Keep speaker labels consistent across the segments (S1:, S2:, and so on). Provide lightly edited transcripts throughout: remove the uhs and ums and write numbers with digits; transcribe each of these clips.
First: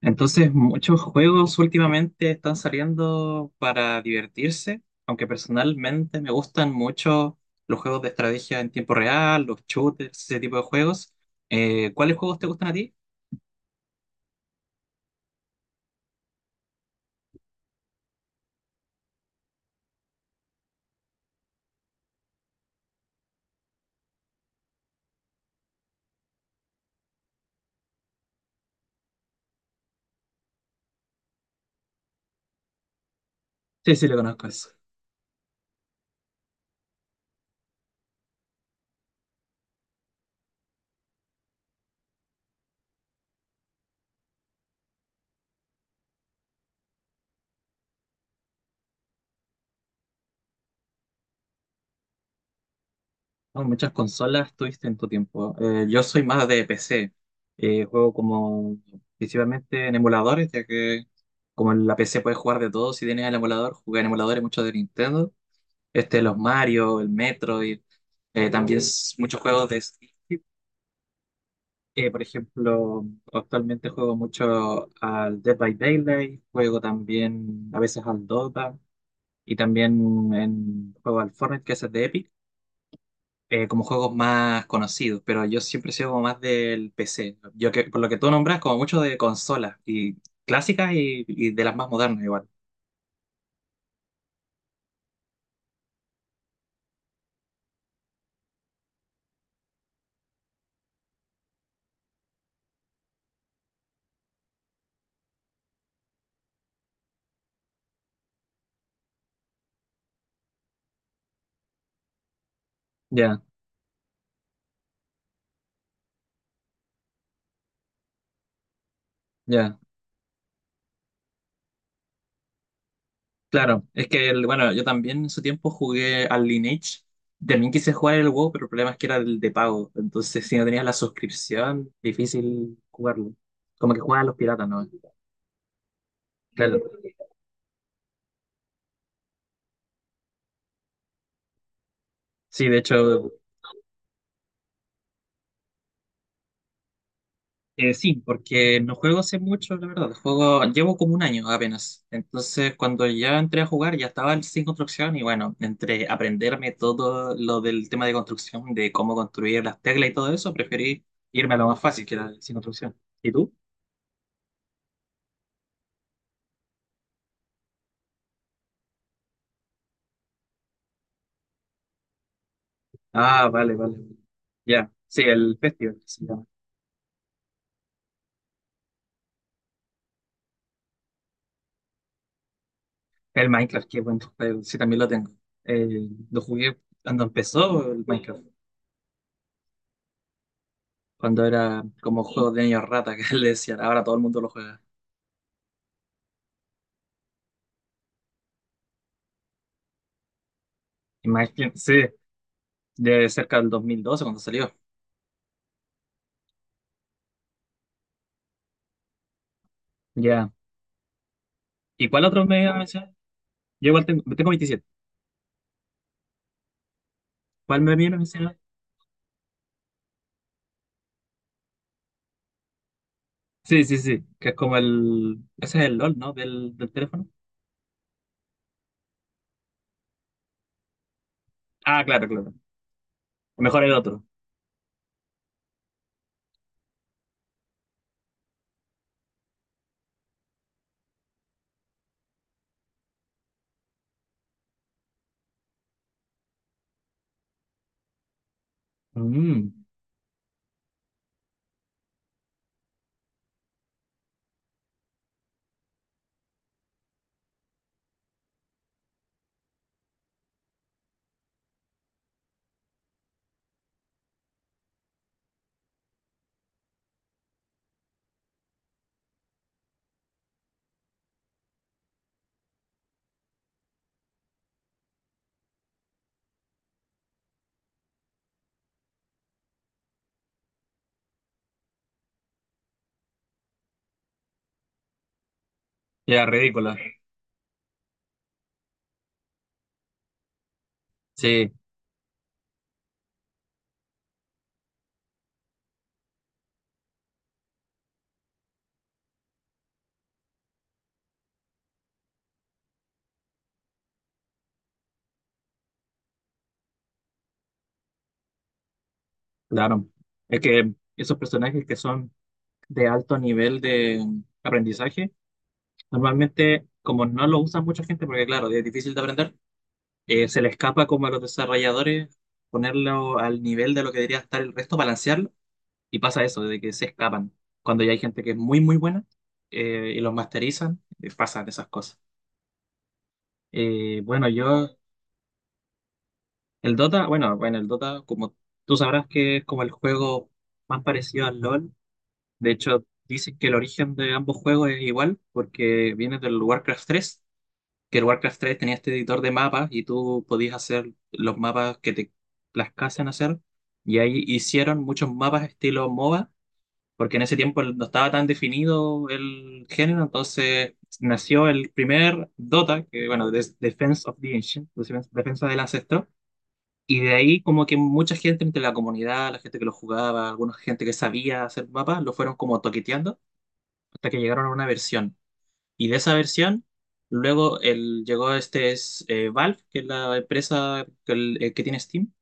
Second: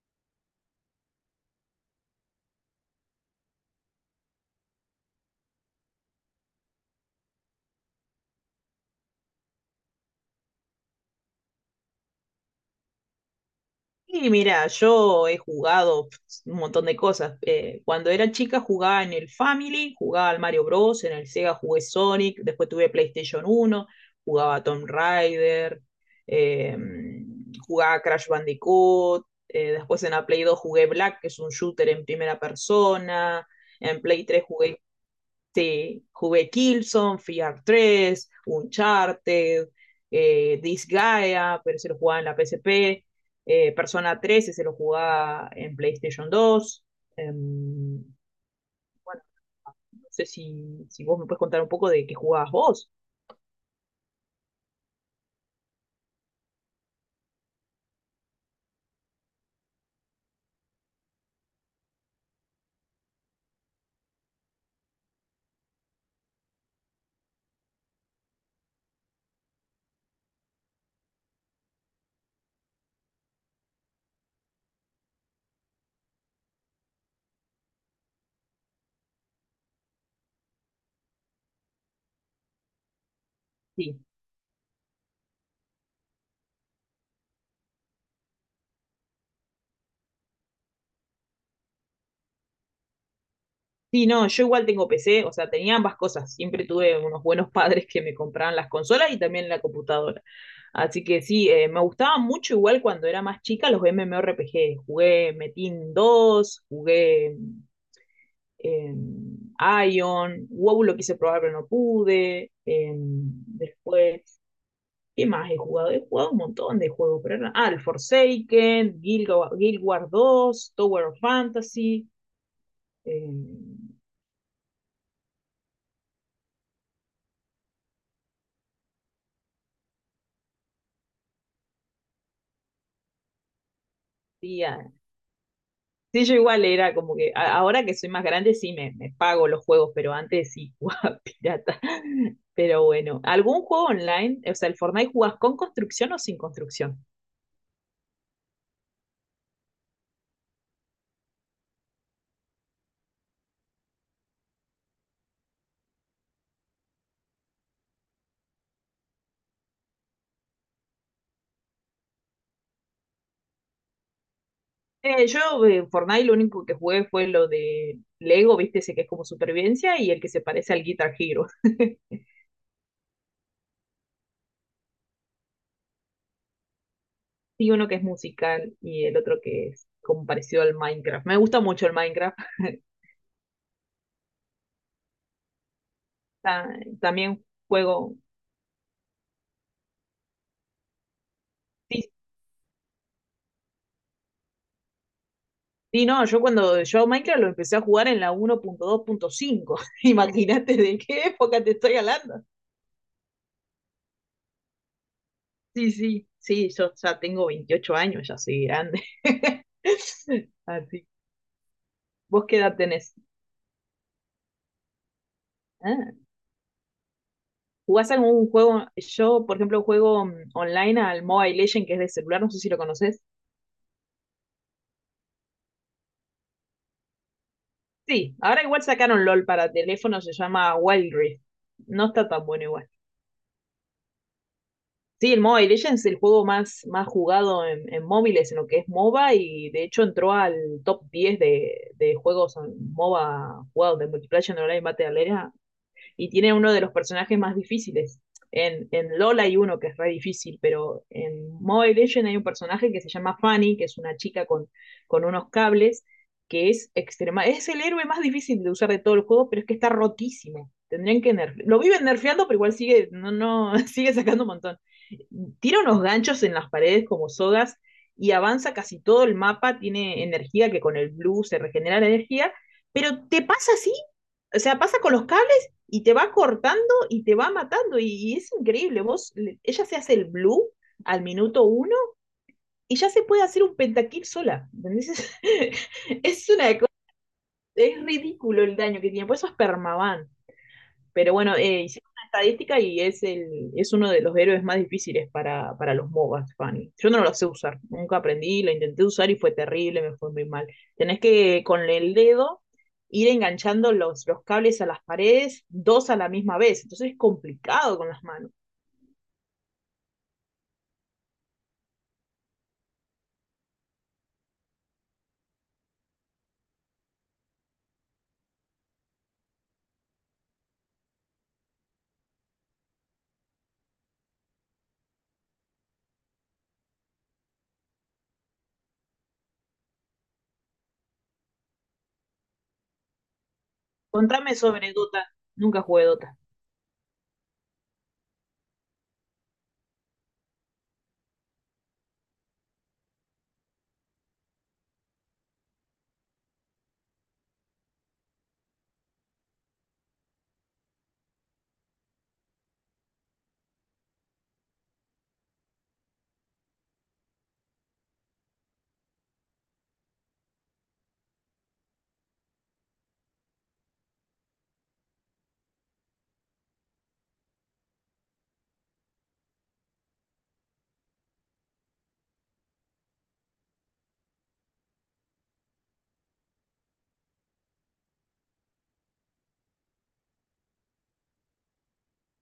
S1: Entonces, muchos juegos últimamente están saliendo para divertirse, aunque personalmente me gustan mucho los juegos de estrategia en tiempo real, los shooters, ese tipo de juegos. ¿cuáles juegos te gustan a ti?
S2: Y mira, yo he jugado pues, un montón de cosas. Cuando era chica jugaba en el Family, jugaba al Mario Bros, en el Sega jugué Sonic, después tuve PlayStation uno, jugaba a Tomb Raider, eh, jugaba a Crash Bandicoot, después en la Play 2 jugué Black, que es un shooter en primera persona.
S1: Sí,
S2: En
S1: sí, lo
S2: Play 3
S1: conozco eso.
S2: jugué jugué Killzone, Fear 3, Uncharted, Disgaea, pero se lo jugaba en la PSP. Persona tres se lo jugaba en PlayStation 2. Bueno, no sé si vos me puedes contar un poco de qué jugabas vos.
S1: No, muchas consolas tuviste en tu tiempo. Yo soy más de PC. Juego como principalmente en emuladores, ya que como en la PC puedes jugar de todo, si tienes el emulador, jugué en emuladores muchos de Nintendo. Este, los Mario, el Metroid, también muchos juegos de Steam. Por ejemplo, actualmente juego mucho al Dead by Daylight, juego también a veces al Dota y también juego al Fortnite, que es el de Epic, como
S2: Sí.
S1: juegos más conocidos, pero yo siempre he sido como más del PC. Yo que, por lo que tú nombras, como mucho de consolas y clásicas y de las más modernas igual.
S2: Sí, no, yo igual tengo PC, o sea, tenía ambas cosas. Siempre tuve unos buenos padres que me compraban las consolas y también la computadora. Así que sí, me gustaba mucho igual cuando era más chica los MMORPG. Jugué Metin 2, jugué eh, Ion. WoW lo quise probar pero no pude.
S1: Ya,
S2: Después, ¿qué más he jugado? He jugado un montón de juegos, pero el Forsaken,
S1: ya.
S2: Guild Wars 2, Tower of Fantasy. eh,
S1: Claro, es que, bueno, yo también en su tiempo jugué al Lineage. También quise jugar el WoW, pero el problema es que era el de pago. Entonces, si no tenías la suscripción, difícil jugarlo. Como que juegan los
S2: sí,
S1: piratas, ¿no?
S2: sí, yo igual
S1: Claro.
S2: era como que ahora que soy más grande sí me pago los juegos, pero antes sí jugaba pirata.
S1: Sí, de
S2: Pero bueno,
S1: hecho,
S2: ¿algún juego online? O sea, ¿el Fortnite jugás con construcción o sin construcción?
S1: sí, porque no juego hace mucho, la verdad. Juego, llevo como un año apenas. Entonces, cuando ya entré a jugar, ya estaba el sin construcción y bueno, entre aprenderme todo lo del tema de construcción, de cómo construir las teclas y todo eso, preferí irme a lo más fácil, que era el sin construcción. ¿Y tú?
S2: Yo en Fortnite lo único que jugué fue lo de Lego, viste, ese que es como supervivencia y el que se parece al Guitar Hero.
S1: Ah, vale, vale. Ya, sí, el Festival, que se...
S2: Y uno que es musical y el otro que es como parecido al Minecraft. Me gusta mucho el Minecraft.
S1: El Minecraft, qué buen juego. Sí, también lo tengo. Lo jugué
S2: Ta-
S1: cuando
S2: También
S1: empezó el
S2: juego,
S1: Minecraft, cuando era
S2: sí,
S1: como juego de niños rata, que le decían, ahora todo el mundo lo juega.
S2: sí, no, yo cuando yo Minecraft lo empecé a jugar en la 1.2.5. Imagínate de qué época te
S1: Imagínate, sí,
S2: estoy hablando.
S1: de cerca del 2012 cuando salió.
S2: Sí, sí, sí, yo ya tengo 28 años, ya soy grande.
S1: Ya.
S2: Así.
S1: ¿Y cuál otro
S2: ¿Vos qué
S1: me iba
S2: edad
S1: a mencionar?
S2: tenés?
S1: Yo igual tengo, tengo 27.
S2: Ah,
S1: ¿Cuál me
S2: ¿jugás
S1: viene a
S2: algún
S1: mencionar?
S2: juego? Yo, por ejemplo, juego online al Mobile Legend, que es de celular, no sé si lo conoces.
S1: Sí, sí, sí, que es como el... Ese es el LOL, ¿no? Del teléfono.
S2: Sí, ahora igual sacaron LOL para teléfono, se llama Wild Rift.
S1: Ah,
S2: No
S1: claro,
S2: está tan
S1: claro.
S2: bueno igual.
S1: Mejor el otro.
S2: Sí, el Mobile Legends es el juego más jugado en, móviles, en lo que es MOBA, y de hecho entró al top 10 de juegos en MOBA jugados de multiplayer en online Battle Arena, y tiene uno de los personajes más difíciles. en LOL hay
S1: Mm,
S2: uno que es re difícil, pero en Mobile Legends hay un personaje que se llama Fanny, que es una chica con unos cables, que es extrema. Es el héroe más difícil de usar de todo el juego, pero es que está rotísimo. Lo viven nerfeando, pero igual sigue, no, no, sigue sacando un montón. Tira unos ganchos en las paredes como sogas y avanza casi todo el mapa. Tiene energía que con el blue se regenera la energía, pero te pasa así. O sea, pasa con los cables y te va cortando y te va matando y es increíble. Vos, ella se hace el blue al minuto uno y ya se puede hacer un pentakill sola. ¿Entendés?
S1: ya,
S2: Es una cosa,
S1: ridícula.
S2: es ridículo el daño que tiene, por eso es permaban. Pero bueno,
S1: Sí.
S2: hicieron una estadística y es, el, es uno de los héroes más difíciles para los MOBAs, Fanny. Yo no lo sé usar, nunca aprendí, lo intenté usar y fue terrible, me fue muy mal. Tenés que con el dedo ir enganchando los cables a las paredes, dos a la misma vez, entonces es complicado con las manos.
S1: Claro, es que esos personajes que son de alto nivel de aprendizaje, normalmente como no lo usa mucha gente, porque claro, es difícil de aprender, se le escapa como a los desarrolladores ponerlo al nivel de lo que debería estar el resto, balancearlo, y pasa eso, de que se escapan. Cuando ya hay gente que es muy, muy buena y los masterizan, pasan esas cosas. Eh, bueno,
S2: Contame sobre
S1: yo,
S2: Dota, nunca jugué Dota.
S1: el Dota, bueno, bueno, el Dota, como tú sabrás que es como el juego más parecido al LOL. De hecho, dicen que el origen de ambos juegos es igual porque viene del Warcraft tres, que el Warcraft tres tenía este editor de mapas y tú podías hacer los mapas que te plazcasen hacer. Y ahí hicieron muchos mapas estilo MOBA, porque en ese tiempo no estaba tan definido el género, entonces nació el primer Dota, que bueno, es Defense of the Ancient, Defensa del Ancestro. Y de ahí como que mucha gente entre la comunidad, la gente que lo jugaba, alguna gente que sabía hacer mapas, lo fueron como toqueteando hasta que llegaron a una versión. Y de esa versión, llegó Valve, que es la empresa que tiene Steam,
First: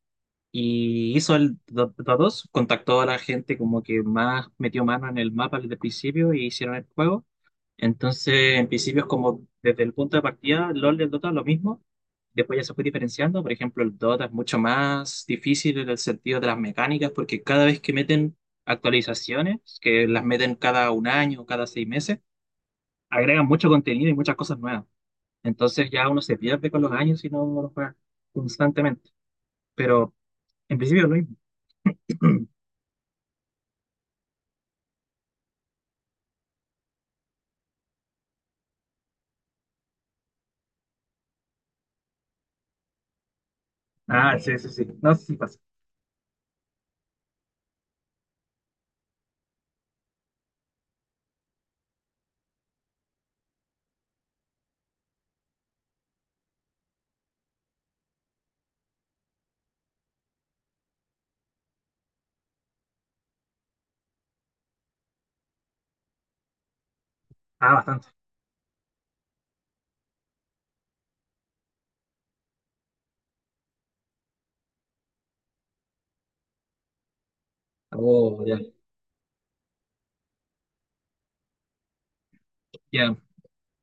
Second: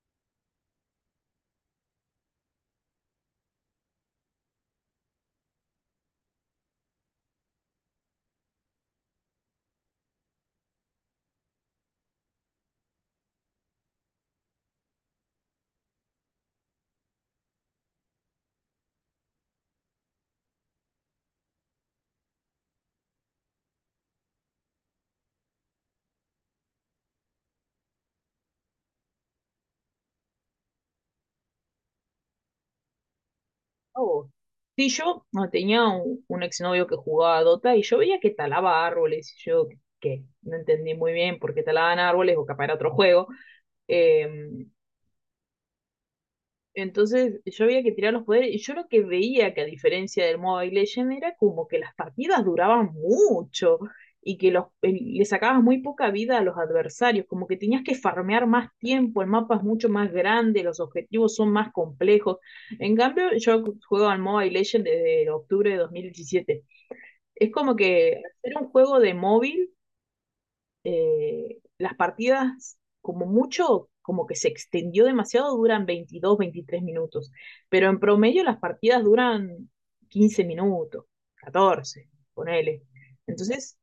S1: y hizo el Dota dos. Contactó a la gente como que más metió mano en el mapa desde el principio y hicieron el juego. Entonces, en principio es como desde el punto de partida, LOL y el Dota lo mismo. Después ya se fue diferenciando. Por ejemplo, el Dota es mucho más difícil en el sentido de las mecánicas, porque cada vez que meten actualizaciones, que las meten cada un año, cada seis meses, agregan mucho contenido y muchas cosas nuevas. Entonces ya uno se pierde con los años y no lo juega constantemente. Pero en principio es lo mismo.
S2: Oh. Sí, yo no, tenía un exnovio que jugaba a Dota y yo veía que talaba árboles, y yo que no entendí muy bien por qué talaban árboles, o capaz era otro juego.
S1: Ah, sí, sí,
S2: Em,
S1: sí. No, sé si pasa.
S2: entonces yo había que tirar los poderes, y yo lo que veía que a diferencia del Mobile Legend era como que las partidas duraban mucho, y que le sacabas muy poca vida a los adversarios, como que tenías que farmear más tiempo, el mapa es mucho más grande, los objetivos son más complejos. En cambio, yo juego al Mobile Legend desde octubre de 2017. Es
S1: Ah,
S2: como
S1: bastante.
S2: que hacer un juego de móvil, las partidas, como mucho, como que se extendió demasiado, duran 22 23 minutos, pero en
S1: Oh,
S2: promedio
S1: ya.
S2: las partidas duran 15 minutos, 14 ponele.
S1: Ya,
S2: Entonces,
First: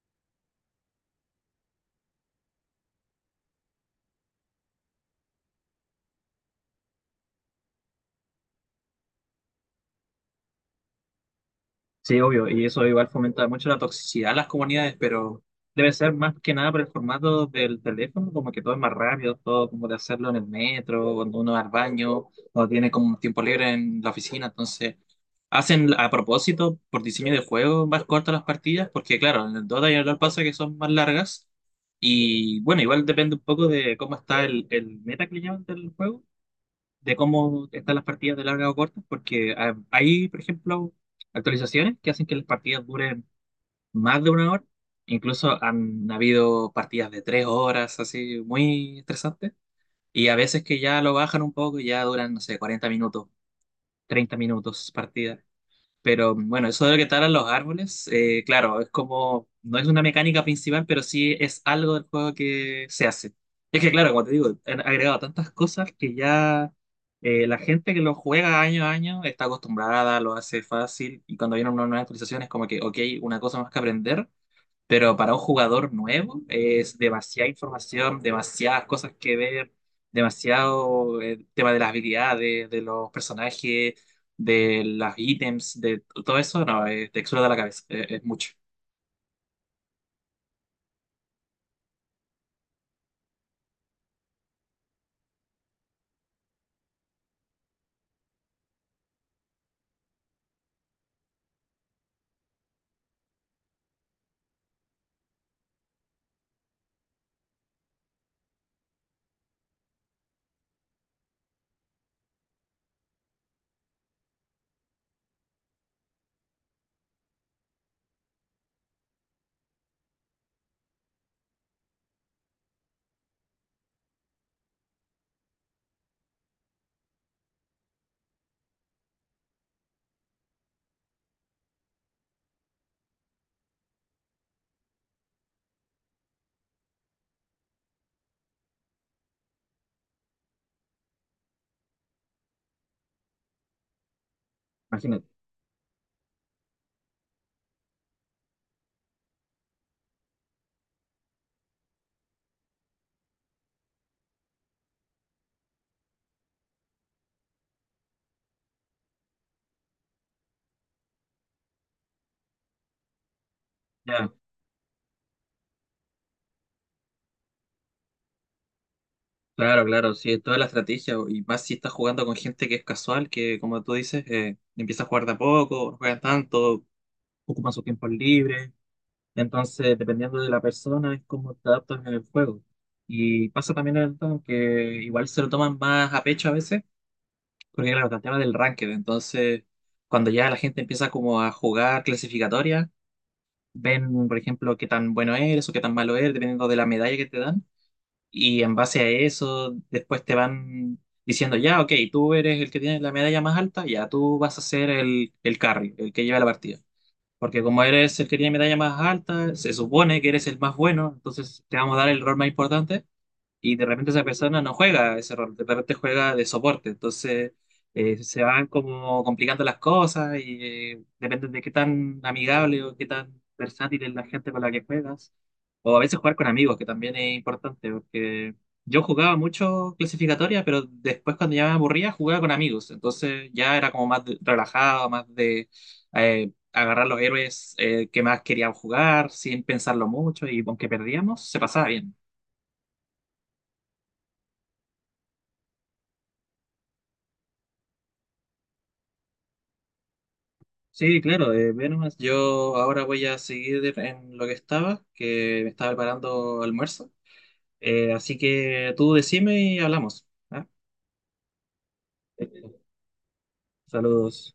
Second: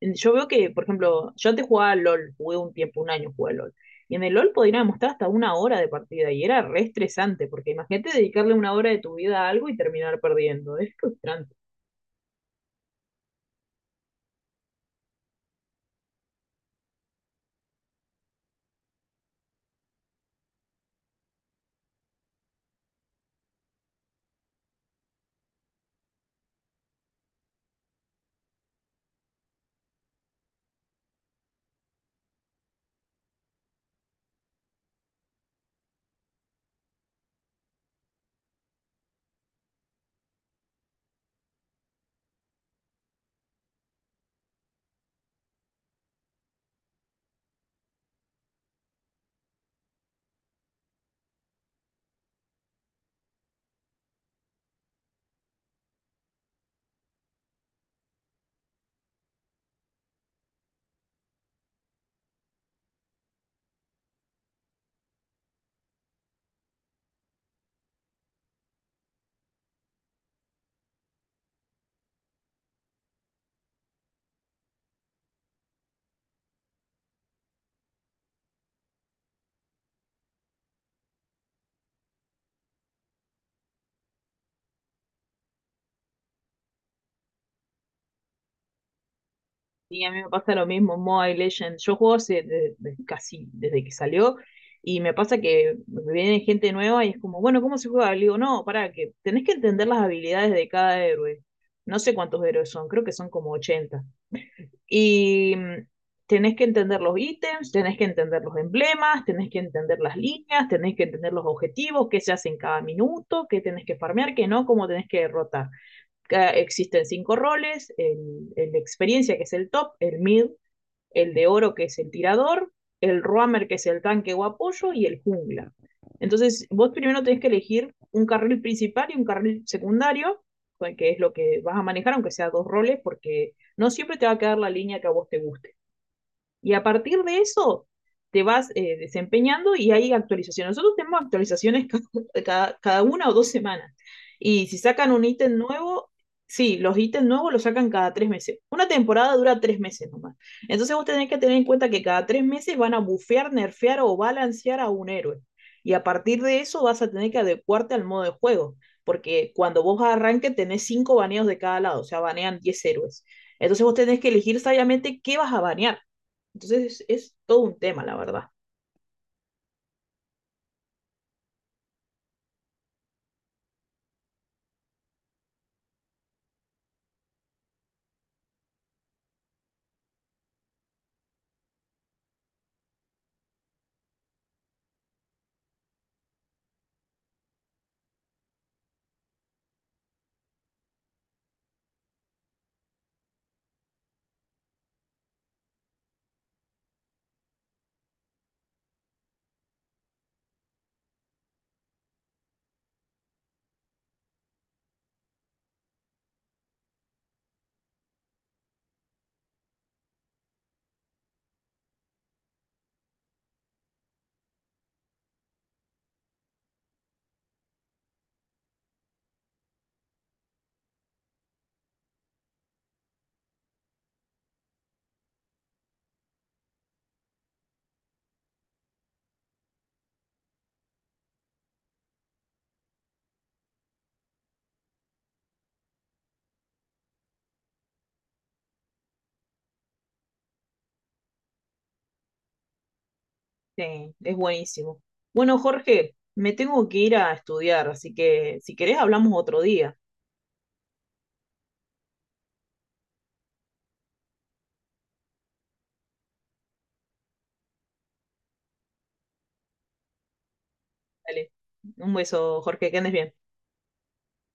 S2: yo veo que, por ejemplo, yo antes jugaba al LOL, jugué un tiempo, un año jugué al LOL. Y en el LOL podían demostrar hasta una hora de partida y era re estresante, porque imagínate dedicarle una hora de tu vida a algo y terminar perdiendo. Es frustrante.
S1: sí, obvio, y eso igual fomenta mucho la toxicidad en las comunidades, pero debe ser más que nada por el formato del teléfono, como que todo es más rápido, todo como de hacerlo en el metro, cuando uno va al baño, o tiene como un tiempo libre en la oficina, entonces hacen a propósito, por diseño de juego, más cortas las partidas, porque claro, en el Dota y en el LoL pasa que son más largas, y bueno, igual depende un poco de cómo está el meta que le llaman del juego, de cómo están las partidas de larga o cortas, porque hay, por ejemplo, actualizaciones que hacen que las partidas duren más de una hora. Incluso han habido partidas de tres horas, así, muy estresantes. Y a veces que ya lo bajan un poco y ya duran, no sé, 40 minutos, 30 minutos partidas. Pero bueno, eso de lo que talan los árboles, claro, es como, no es una mecánica principal, pero sí es algo del juego que se hace. Es que claro, como te digo, han agregado tantas cosas que ya la gente que lo juega año a año está acostumbrada, lo hace fácil, y cuando viene una nueva actualización es como que, ok, una cosa más que aprender, pero para un jugador nuevo es demasiada información, demasiadas cosas que ver, demasiado el tema de las habilidades, de los personajes, de los ítems, de todo eso, no, es textura de la cabeza, es mucho,
S2: Y a mí me pasa lo mismo, Mobile Legends. Yo juego hace casi desde que salió, y me pasa que viene gente nueva y es como, bueno, ¿cómo se juega? Le digo, no, pará, que tenés que entender las habilidades de cada héroe. No sé cuántos héroes son, creo que son como 80. Y tenés que entender los ítems, tenés que entender los emblemas, tenés que entender las líneas, tenés que entender los objetivos, qué se hace en cada minuto, qué tenés que farmear, qué no, cómo tenés que derrotar. Existen cinco roles, el de experiencia que es el top, el mid, el de oro, que es el tirador, el roamer, que es el tanque o apoyo, y el jungla. Entonces, vos primero tenés que elegir un carril principal y un carril secundario, que es lo que vas a manejar, aunque sea dos roles, porque no siempre te va a quedar la línea que a vos te guste. Y a partir de eso te vas desempeñando, y hay actualizaciones. Nosotros tenemos actualizaciones cada una o dos semanas. Y si sacan un
S1: imagínate.
S2: ítem nuevo, sí, los ítems nuevos los sacan cada 3 meses. Una temporada dura 3 meses nomás. Entonces vos tenés que tener en cuenta que cada 3 meses van a bufear, nerfear o balancear a un héroe. Y a partir de eso vas a tener que adecuarte al modo de juego. Porque cuando vos arranques tenés cinco baneos de cada lado, o sea, banean 10 héroes. Entonces vos tenés que
S1: Ya,
S2: elegir sabiamente qué vas a banear. Entonces es todo un tema, la verdad.
S1: claro, claro, sí, es toda la estrategia. Y más si estás jugando con gente que es casual, que como tú dices, empieza a jugar de a poco, no juegan tanto, ocupan su tiempo libre. Entonces, dependiendo de la persona, es como te adaptas en el juego. Y pasa también el tema que igual se lo toman más a pecho a veces, porque claro, está el tema del ranked. Entonces, cuando ya la gente empieza como a jugar clasificatoria, ven, por ejemplo, qué tan bueno eres o qué tan malo eres, dependiendo de la medalla que te dan. Y en base a eso, después te van diciendo, ya, ok, tú eres el que tiene la medalla más alta, ya tú vas a ser el carry, el que lleva la partida. Porque como eres el que tiene medalla más alta, se supone que eres el más bueno, entonces te vamos a dar el rol más importante y de repente esa persona no juega ese rol, de repente juega de soporte, entonces se van como complicando las cosas y depende de qué tan amigable o qué tan versátil es la gente con la que juegas, o a veces jugar con amigos, que también es importante, porque yo jugaba mucho clasificatoria, pero después cuando ya me aburría jugaba con amigos, entonces ya era como relajado, más de... agarrar los héroes que más querían jugar sin pensarlo mucho y aunque perdíamos, se pasaba bien.
S2: Sí, es buenísimo. Bueno, Jorge, me tengo que ir a estudiar, así que si querés hablamos otro día.
S1: Sí, claro, ve, yo ahora voy a seguir en lo que estaba, que me estaba preparando almuerzo. Así que tú decime y hablamos. ¿Ah?
S2: Dale. Un
S1: Eh,
S2: beso, Jorge, que andes bien.
S1: Saludos.